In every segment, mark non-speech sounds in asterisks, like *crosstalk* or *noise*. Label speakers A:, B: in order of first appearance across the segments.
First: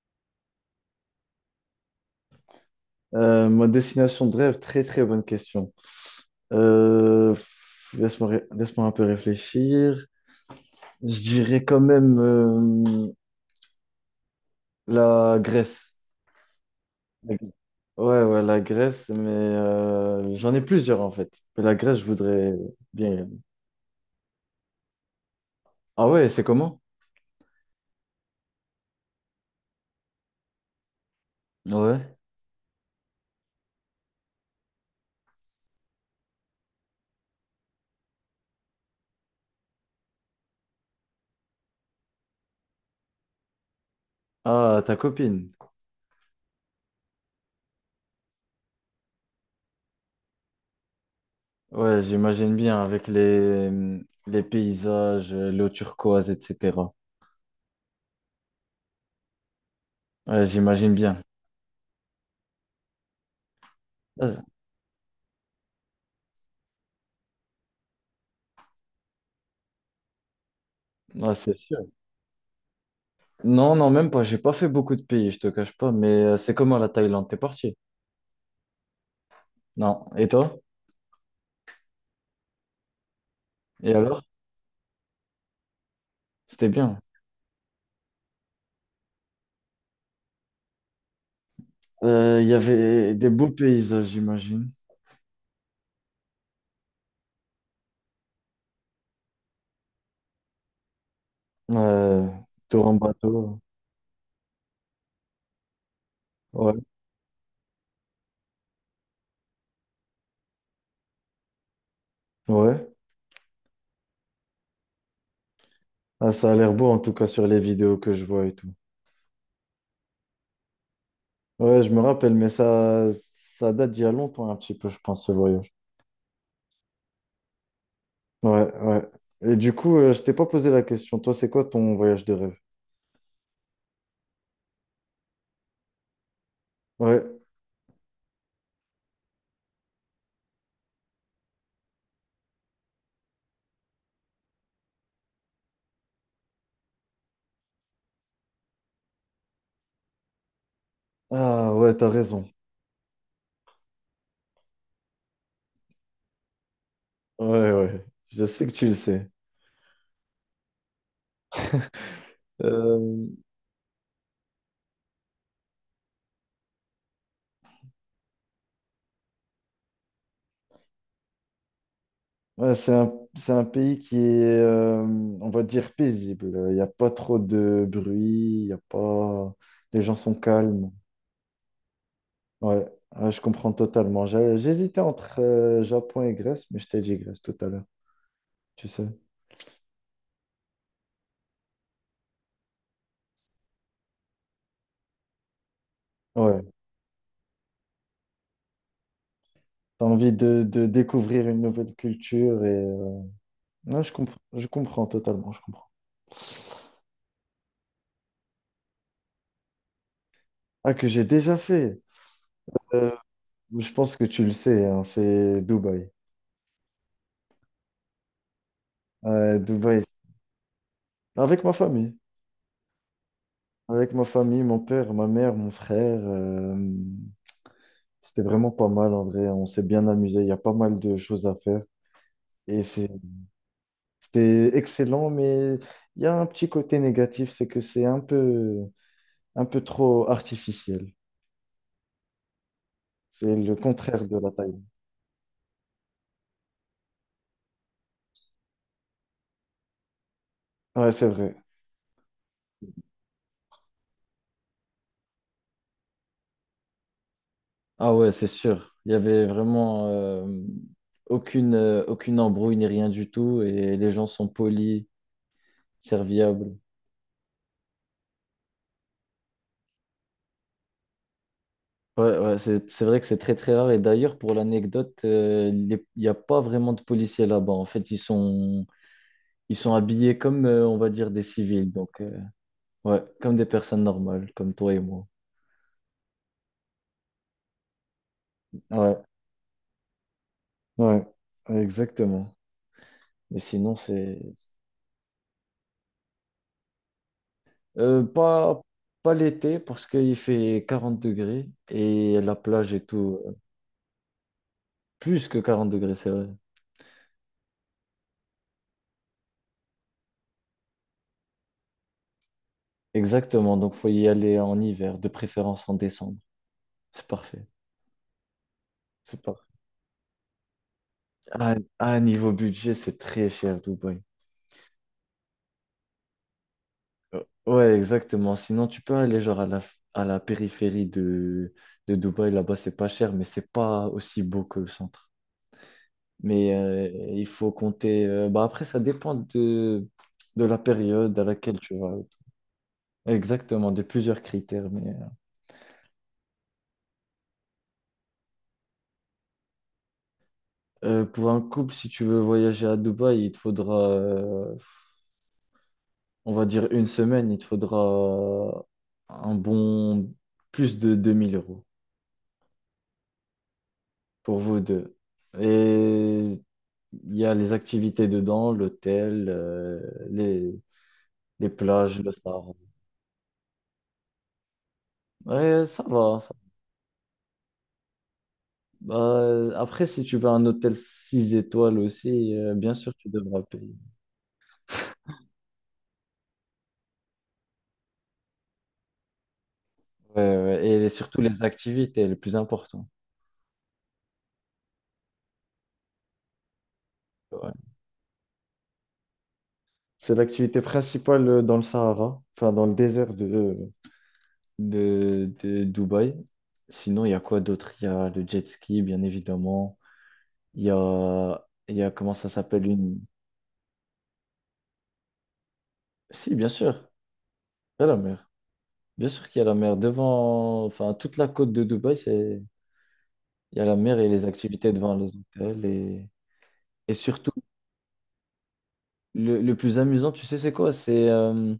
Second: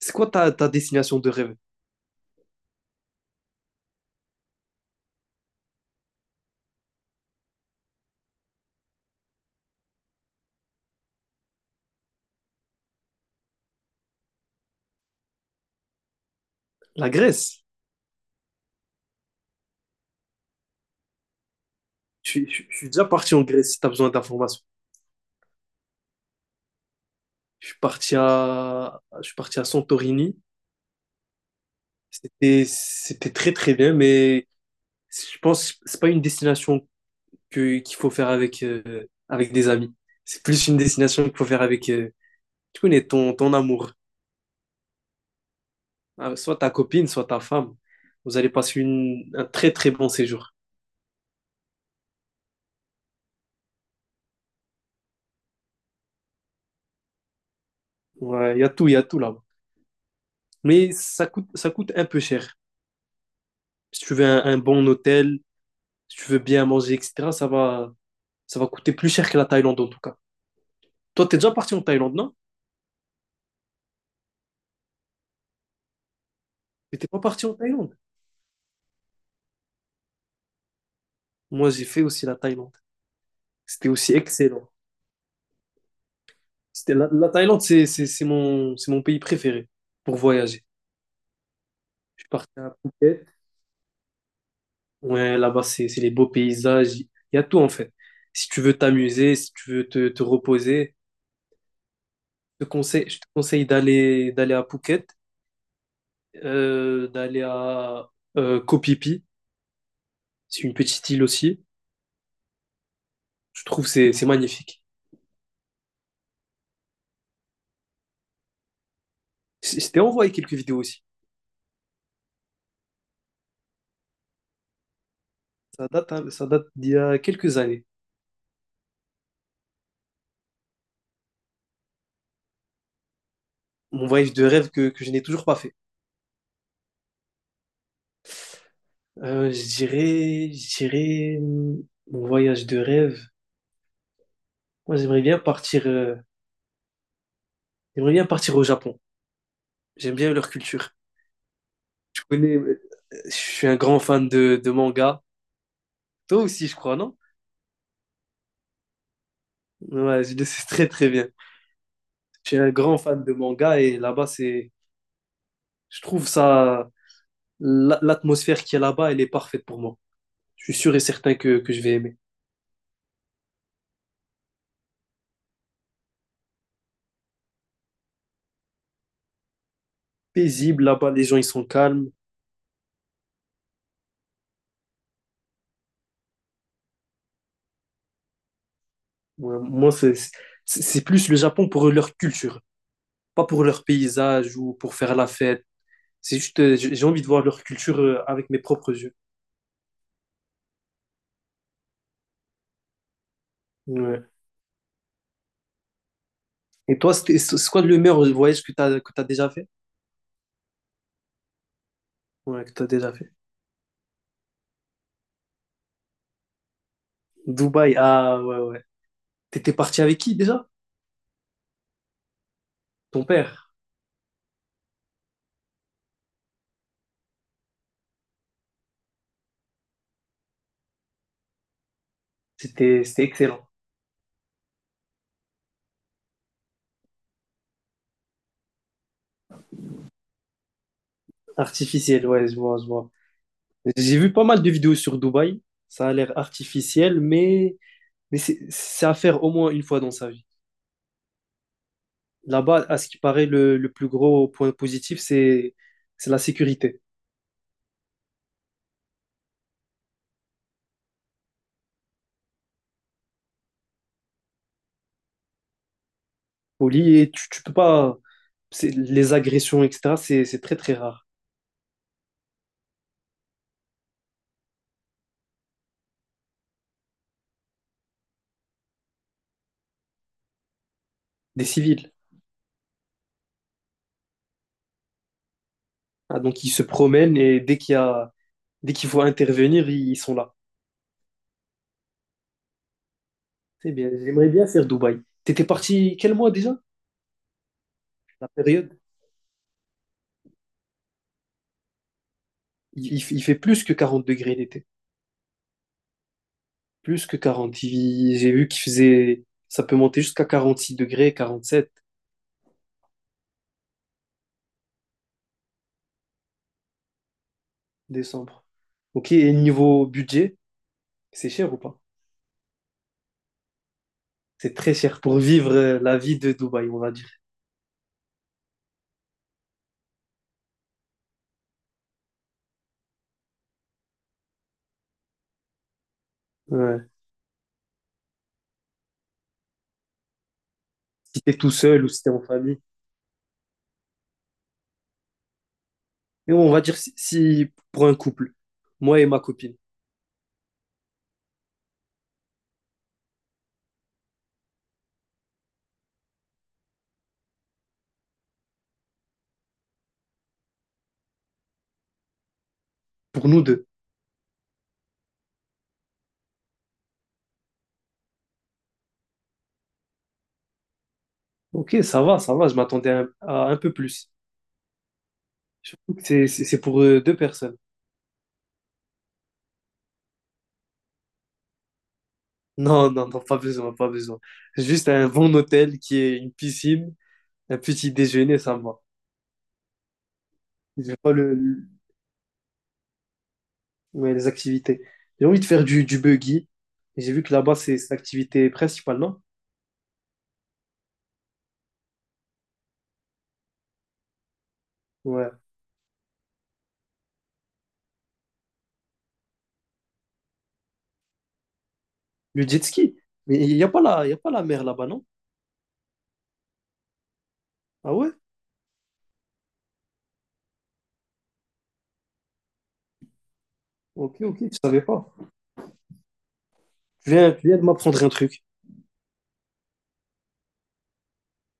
A: C'est quoi ta destination de rêve?
B: Ma destination de rêve, très très bonne question. Laisse-moi laisse-moi un peu réfléchir. Je dirais quand même la Grèce.
A: La
B: La-
A: Grèce.
B: Ouais, ouais, la Grèce, mais j'en ai plusieurs en fait. Mais la Grèce, je
A: Je, suis
B: voudrais
A: je- je suis déjà
B: bien. Y aller.
A: parti en Grèce si tu as besoin d'informations.
B: Ah ouais, c'est comment?
A: Je suis parti à Santorini.
B: Ouais.
A: C'était très très bien, mais je pense que c'est pas une destination qu'il faut faire avec, avec des amis. C'est plus une destination qu'il faut faire avec, tu connais, ton amour.
B: Ah, ta copine.
A: Soit ta copine, soit ta femme. Vous allez passer un très très bon séjour.
B: Ouais, j'imagine bien avec les paysages, l'eau turquoise, etc.
A: Ouais, il y a tout là-bas.
B: Ouais,
A: Mais
B: j'imagine bien.
A: ça coûte un peu cher. Si tu veux
B: Ah,
A: un bon hôtel, si tu veux bien manger, etc., ça va coûter plus cher que la Thaïlande en tout cas. Toi,
B: ah,
A: t'es déjà
B: c'est
A: parti
B: sûr.
A: en Thaïlande, non?
B: Non, non, même pas. J'ai pas fait beaucoup de pays, je te cache pas. Mais c'est comment la
A: Mais t'es pas
B: Thaïlande? T'es
A: parti en
B: parti?
A: Thaïlande.
B: Non. Et toi?
A: Moi, j'ai fait aussi la Thaïlande. C'était
B: Et
A: aussi
B: alors?
A: excellent.
B: C'était
A: C'était
B: bien.
A: la, la Thaïlande, c'est mon pays préféré pour voyager. Je suis
B: Il
A: parti
B: y
A: à
B: avait
A: Phuket.
B: des beaux paysages, j'imagine.
A: Ouais, là-bas, c'est les beaux paysages. Il y a tout en fait. Si tu veux t'amuser, si tu veux te reposer,
B: Euh, tour en
A: je te
B: bateau.
A: conseille d'aller à Phuket.
B: Ouais,
A: D'aller à Kopipi, c'est une petite île aussi.
B: ouais.
A: Je trouve que c'est magnifique.
B: Ah, ça a l'air beau, en tout cas, sur les vidéos que je vois et tout.
A: Je t'ai envoyé quelques vidéos aussi.
B: Ouais, je me rappelle, mais ça date d'il y a longtemps, un petit peu, je pense, ce voyage.
A: Ça date, hein, ça date d'il y a quelques années.
B: Ouais, ouais. Et du coup, je t'ai pas posé la question. Toi, c'est quoi ton voyage de rêve?
A: Mon voyage de rêve que je n'ai toujours pas fait.
B: Ouais.
A: Je dirais mon voyage de rêve. Moi, j'aimerais bien partir au Japon. J'aime bien leur culture.
B: Ah, ouais, t'as
A: Tu
B: raison.
A: connais, je suis un grand fan de manga. Toi aussi, je crois, non?
B: Ouais, ouais. Je sais que tu le sais.
A: Ouais, je le sais très très bien. Je suis un grand fan
B: Euh,
A: de manga et là-bas, c'est... Je trouve ça, l'atmosphère qui est là-bas, elle est parfaite pour moi. Je suis sûr et certain que je vais aimer.
B: Ouais, c'est un pays qui est, on va dire, paisible. Il n'y a pas trop de bruit, il y a pas... les gens sont
A: Paisible,
B: calmes.
A: là-bas, les gens, ils sont calmes.
B: Ouais, ouais, je comprends totalement. J'hésitais entre Japon et Grèce, mais je t'ai dit Grèce tout à l'heure, tu sais.
A: Ouais, moi, c'est plus le Japon pour leur culture, pas pour leur paysage ou pour faire la fête. C'est juste,
B: Ouais,
A: j'ai envie de voir leur culture avec mes propres yeux.
B: t'as envie de découvrir une nouvelle culture et... Non,
A: Ouais.
B: je comprends totalement, je comprends.
A: Et toi, c'est quoi le meilleur voyage que que tu déjà fait?
B: Ah, que j'ai déjà fait.
A: Ouais, que tu
B: Euh,
A: déjà fait.
B: je pense que tu le sais, hein, c'est Dubaï.
A: Dubaï, ah ouais, ouais.
B: Euh,
A: T'étais
B: Dubaï,
A: parti avec qui déjà?
B: avec ma famille.
A: Ton père.
B: Avec ma famille, mon père, ma mère, mon frère, c'était vraiment pas mal en vrai. On s'est bien amusé. Il y a pas mal de choses à faire. Et c'est,
A: C'était excellent.
B: c'était excellent, mais il y a un petit côté négatif, c'est que un peu trop artificiel.
A: Artificiel, ouais, je vois.
B: C'est le
A: J'ai
B: contraire
A: vu
B: de
A: pas
B: la
A: mal de
B: taille.
A: vidéos sur Dubaï. Ça a l'air artificiel, mais c'est à faire au moins une fois dans sa vie.
B: Ouais, c'est vrai.
A: Là-bas, à ce qui paraît, le plus gros point positif, c'est la sécurité.
B: Ah ouais, c'est sûr. Il y avait vraiment aucune embrouille ni rien du tout et les gens sont polis, serviables.
A: Au lit, et tu peux pas. Les agressions, etc., c'est très très rare.
B: Ouais, ouais, c'est vrai que c'est très très rare. Et d'ailleurs, pour l'anecdote, il n'y a pas vraiment de policiers là-bas. En fait, ils sont habillés comme, on va dire, des
A: Des
B: civils.
A: civils.
B: Donc, ouais, comme des personnes normales, comme toi et moi.
A: Ah, donc ils se promènent et dès qu'il faut
B: Ouais,
A: intervenir, ils sont là.
B: ouais, exactement. Mais
A: C'est
B: sinon,
A: bien.
B: c'est
A: J'aimerais bien faire Dubaï. T'étais parti quel mois déjà? La
B: pas,
A: période?
B: pas l'été parce qu'il fait 40 degrés et la plage et tout,
A: Il fait plus que 40 degrés l'été.
B: plus que 40 degrés, c'est vrai.
A: Plus que 40 j'ai vu qu'il faisait, ça peut monter jusqu'à 46 degrés, 47
B: Exactement. Donc, faut y aller en hiver, de préférence en décembre. C'est parfait.
A: décembre. Ok,
B: C'est
A: et
B: parfait.
A: niveau budget, c'est cher
B: Ah,
A: ou pas?
B: ah, niveau budget, c'est très cher, Dubaï.
A: C'est très cher pour vivre la vie de Dubaï, on va dire.
B: Ouais, exactement. Sinon, tu peux aller genre à la périphérie de Dubaï. Là-bas, c'est pas cher, mais c'est pas aussi beau que le centre. Mais
A: Ouais.
B: il faut compter. Après, de la période
A: Si
B: à
A: t'es tout
B: laquelle tu
A: seul ou
B: vas.
A: si t'es en famille.
B: Exactement, de plusieurs critères. Mais
A: Et on va dire si pour un couple, moi et ma copine,
B: pour un couple, si tu veux voyager à Dubaï, il te faudra, on va dire, une semaine. Il te faudra un bon plus de 2000 euros.
A: pour nous deux.
B: Pour vous deux. Et il y a les activités dedans, l'hôtel, les, les
A: Ok,
B: plages, le
A: ça va,
B: Sahara.
A: je m'attendais à un peu plus.
B: Ouais, ça
A: Surtout que
B: va. Ça
A: c'est pour deux personnes.
B: va. Après, si tu veux un hôtel 6 étoiles aussi, bien
A: Non,
B: sûr, tu
A: non, non, pas
B: devras payer.
A: besoin, pas besoin. Juste un bon hôtel qui est une piscine, un petit déjeuner, ça me va.
B: Ouais, ouais, et
A: J'ai pas
B: surtout
A: le,
B: les
A: le-
B: activités, le plus important.
A: Ouais, les activités. J'ai envie de faire du buggy. Et j'ai vu que
B: Ouais.
A: là-bas, c'est l'activité principale, non?
B: C'est l'activité principale dans le Sahara, enfin dans le désert
A: Ouais.
B: de Dubaï. Sinon, il y a quoi d'autre? Il y a le jet ski, bien évidemment. Il y a comment ça
A: Le jet
B: s'appelle
A: ski.
B: une,
A: Mais il y a pas la mer là-bas, non?
B: si, bien sûr, il y a
A: Ah
B: la
A: ouais?
B: mer. Bien sûr qu'il y a la mer. Devant, enfin, toute la côte de Dubaï, c'est... il y a la mer et
A: Ok,
B: les
A: ok, je
B: activités
A: savais
B: devant
A: pas.
B: les hôtels. Et surtout,
A: Tu viens de m'apprendre un truc.
B: le plus amusant, tu sais, c'est quoi?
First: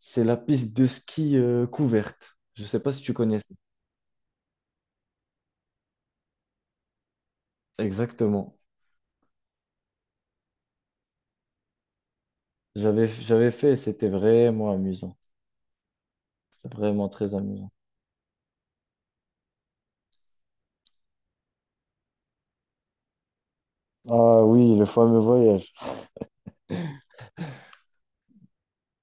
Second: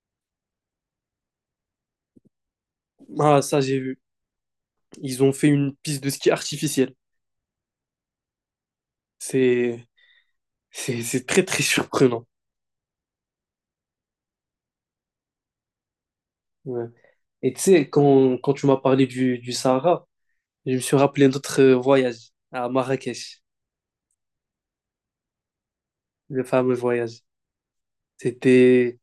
B: C'est la piste de ski couverte. Je sais pas si tu connais
A: Ah,
B: ça.
A: ça, j'ai vu. Ils ont fait une piste de ski artificielle.
B: Exactement.
A: C'est, c'est très, très surprenant.
B: J'avais fait et c'était vraiment amusant. C'était
A: Ouais.
B: vraiment très
A: Et tu
B: amusant.
A: sais, quand tu m'as parlé du Sahara, je me suis rappelé notre voyage à Marrakech,
B: Ah oui, le fameux voyage.
A: le fameux voyage. C'était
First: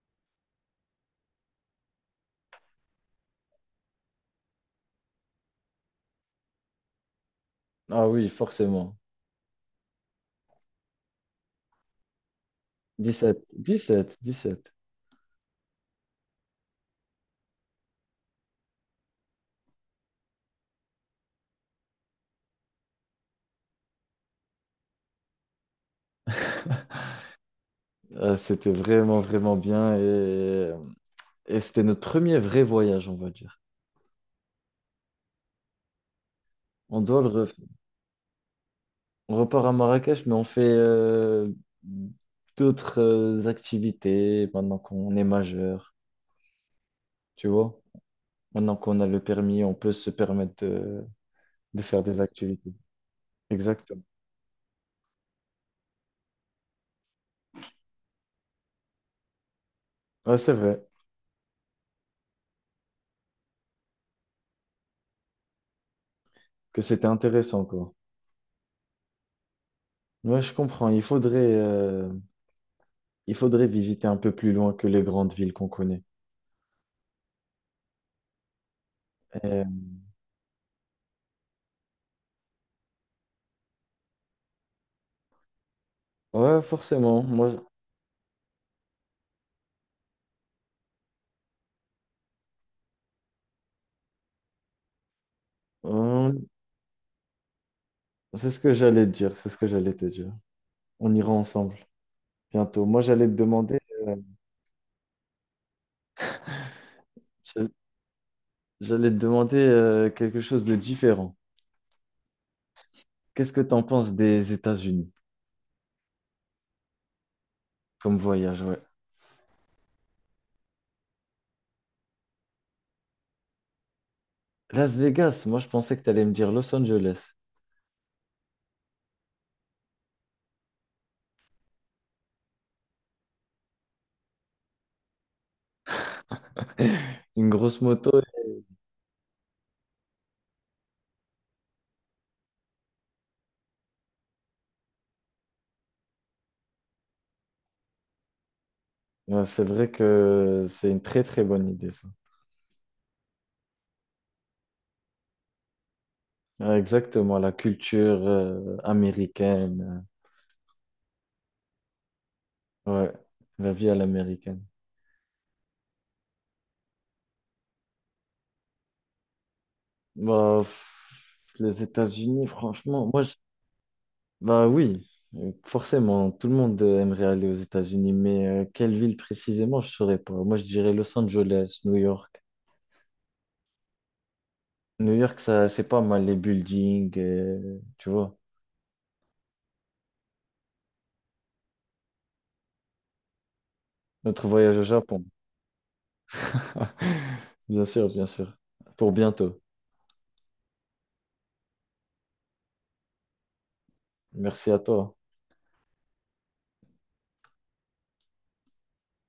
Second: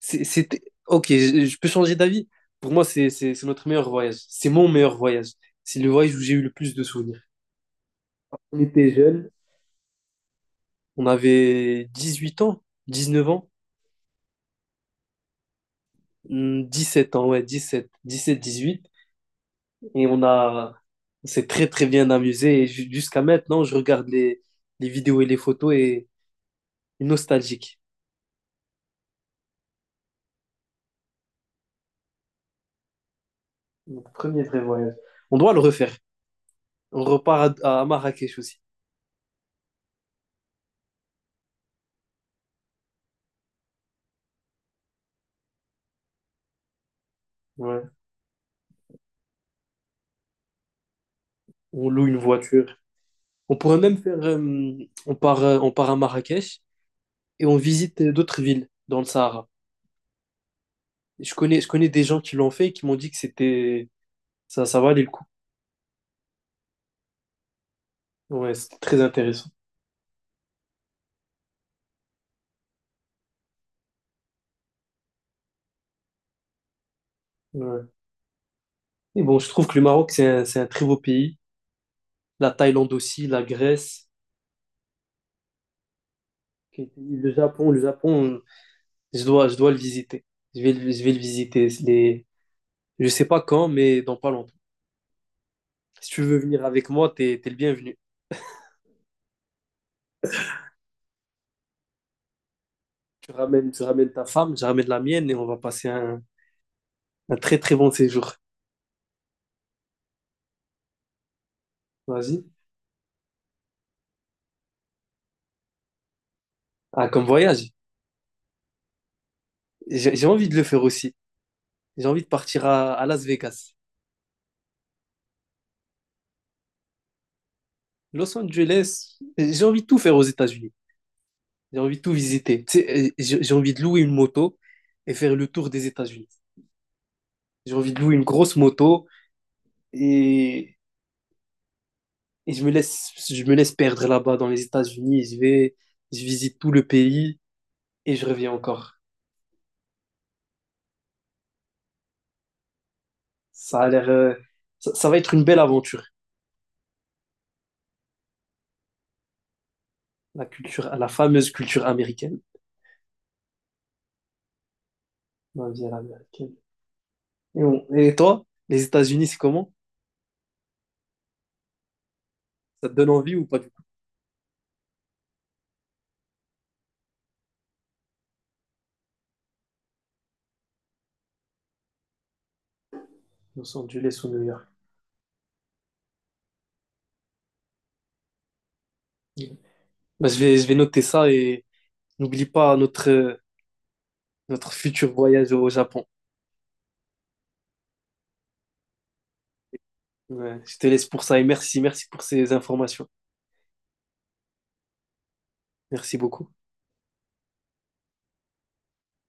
A: C'était... Ok, je peux changer d'avis. Pour moi, c'est notre meilleur voyage. C'est mon meilleur voyage. C'est le voyage où j'ai eu le plus de souvenirs.
B: Ah oui,
A: On était
B: forcément.
A: jeunes, on avait 18 ans, 19
B: Dix-sept,
A: ans,
B: dix-sept, dix-sept.
A: sept ans, ouais, dix sept dix huit. Et on a... on s'est très, très bien amusé. Et jusqu'à maintenant, je regarde les vidéos et les photos et nostalgique.
B: C'était vraiment, vraiment bien et c'était notre premier vrai voyage, on va dire.
A: Mon premier vrai voyage. On doit le refaire.
B: On
A: On
B: doit le
A: repart
B: refaire.
A: à Marrakech aussi.
B: On repart à Marrakech, mais on fait d'autres activités maintenant qu'on est majeur, tu vois.
A: Ouais.
B: Maintenant qu'on a le permis, on peut se permettre de
A: On
B: faire
A: loue une
B: des activités.
A: voiture. On pourrait même
B: Exactement.
A: faire, on part à Marrakech et on visite d'autres villes dans le Sahara.
B: Ouais, c'est vrai
A: Et je connais des gens qui l'ont fait et qui m'ont dit que ça, ça valait le coup.
B: que c'était intéressant, quoi.
A: Ouais, c'était très intéressant.
B: Ouais, je comprends. Il faudrait visiter un peu plus loin que les grandes villes qu'on connaît.
A: Ouais. Et bon, je
B: Et-
A: trouve que le Maroc, c'est un très beau pays. La Thaïlande aussi, la Grèce,
B: Ouais, forcément.
A: Le Japon, je dois le visiter. Je vais, je vais le visiter. Les, je sais pas quand, mais dans pas longtemps. Si tu
B: Euh,
A: veux venir avec moi, t'es le bienvenu.
B: c'est ce que j'allais te dire. C'est ce que j'allais te dire. On ira ensemble bientôt. Moi, j'allais te demander,
A: Tu ramènes
B: euh,
A: ta femme, je ramène la mienne et on va passer un très
B: j'allais
A: très bon séjour.
B: j'allais te demander quelque chose de différent.
A: Vas-y.
B: Qu'est-ce que tu en penses des États-Unis
A: Ah, comme voyage.
B: comme voyage? Ouais.
A: J'ai envie de le faire aussi. J'ai envie de partir à Las Vegas,
B: Las Vegas. Moi, je pensais que tu allais me dire Los Angeles.
A: Los Angeles. J'ai envie de tout faire aux États-Unis. J'ai envie de tout visiter. Tu sais, j'ai envie de louer une moto et faire le tour des États-Unis.
B: *laughs* Une
A: J'ai
B: grosse
A: envie de louer
B: moto.
A: une grosse moto et, je me laisse perdre là-bas dans les États-Unis. Je vais, je visite tout le pays et je reviens encore.
B: Ouais, c'est vrai que c'est une très très bonne idée, ça.
A: Ça a l'air, ça, ça va être une belle aventure.
B: Ouais, exactement, la culture américaine.
A: La culture, la fameuse culture américaine.
B: Ouais, la vie à l'américaine.
A: Ma vie à l'américaine. Et, et toi, les États-Unis, c'est comment?
B: Bah, pff, les États-Unis,
A: Ça te
B: franchement,
A: donne envie ou pas du tout?
B: bah oui, forcément, tout le monde aimerait aller aux États-Unis, mais quelle ville précisément, je saurais pas. Moi, je dirais Los Angeles, New York.
A: Los Angeles ou New York.
B: New York, ça, c'est pas mal, les buildings, tu vois.
A: Ouais. Bah, je vais noter ça et n'oublie pas notre,
B: Notre
A: notre
B: voyage au
A: futur
B: Japon.
A: voyage au Japon.
B: *laughs* Bien sûr, bien sûr. Pour bientôt.
A: Ouais, je te laisse pour ça et merci, merci pour ces informations.
B: Merci à toi.
A: Merci beaucoup.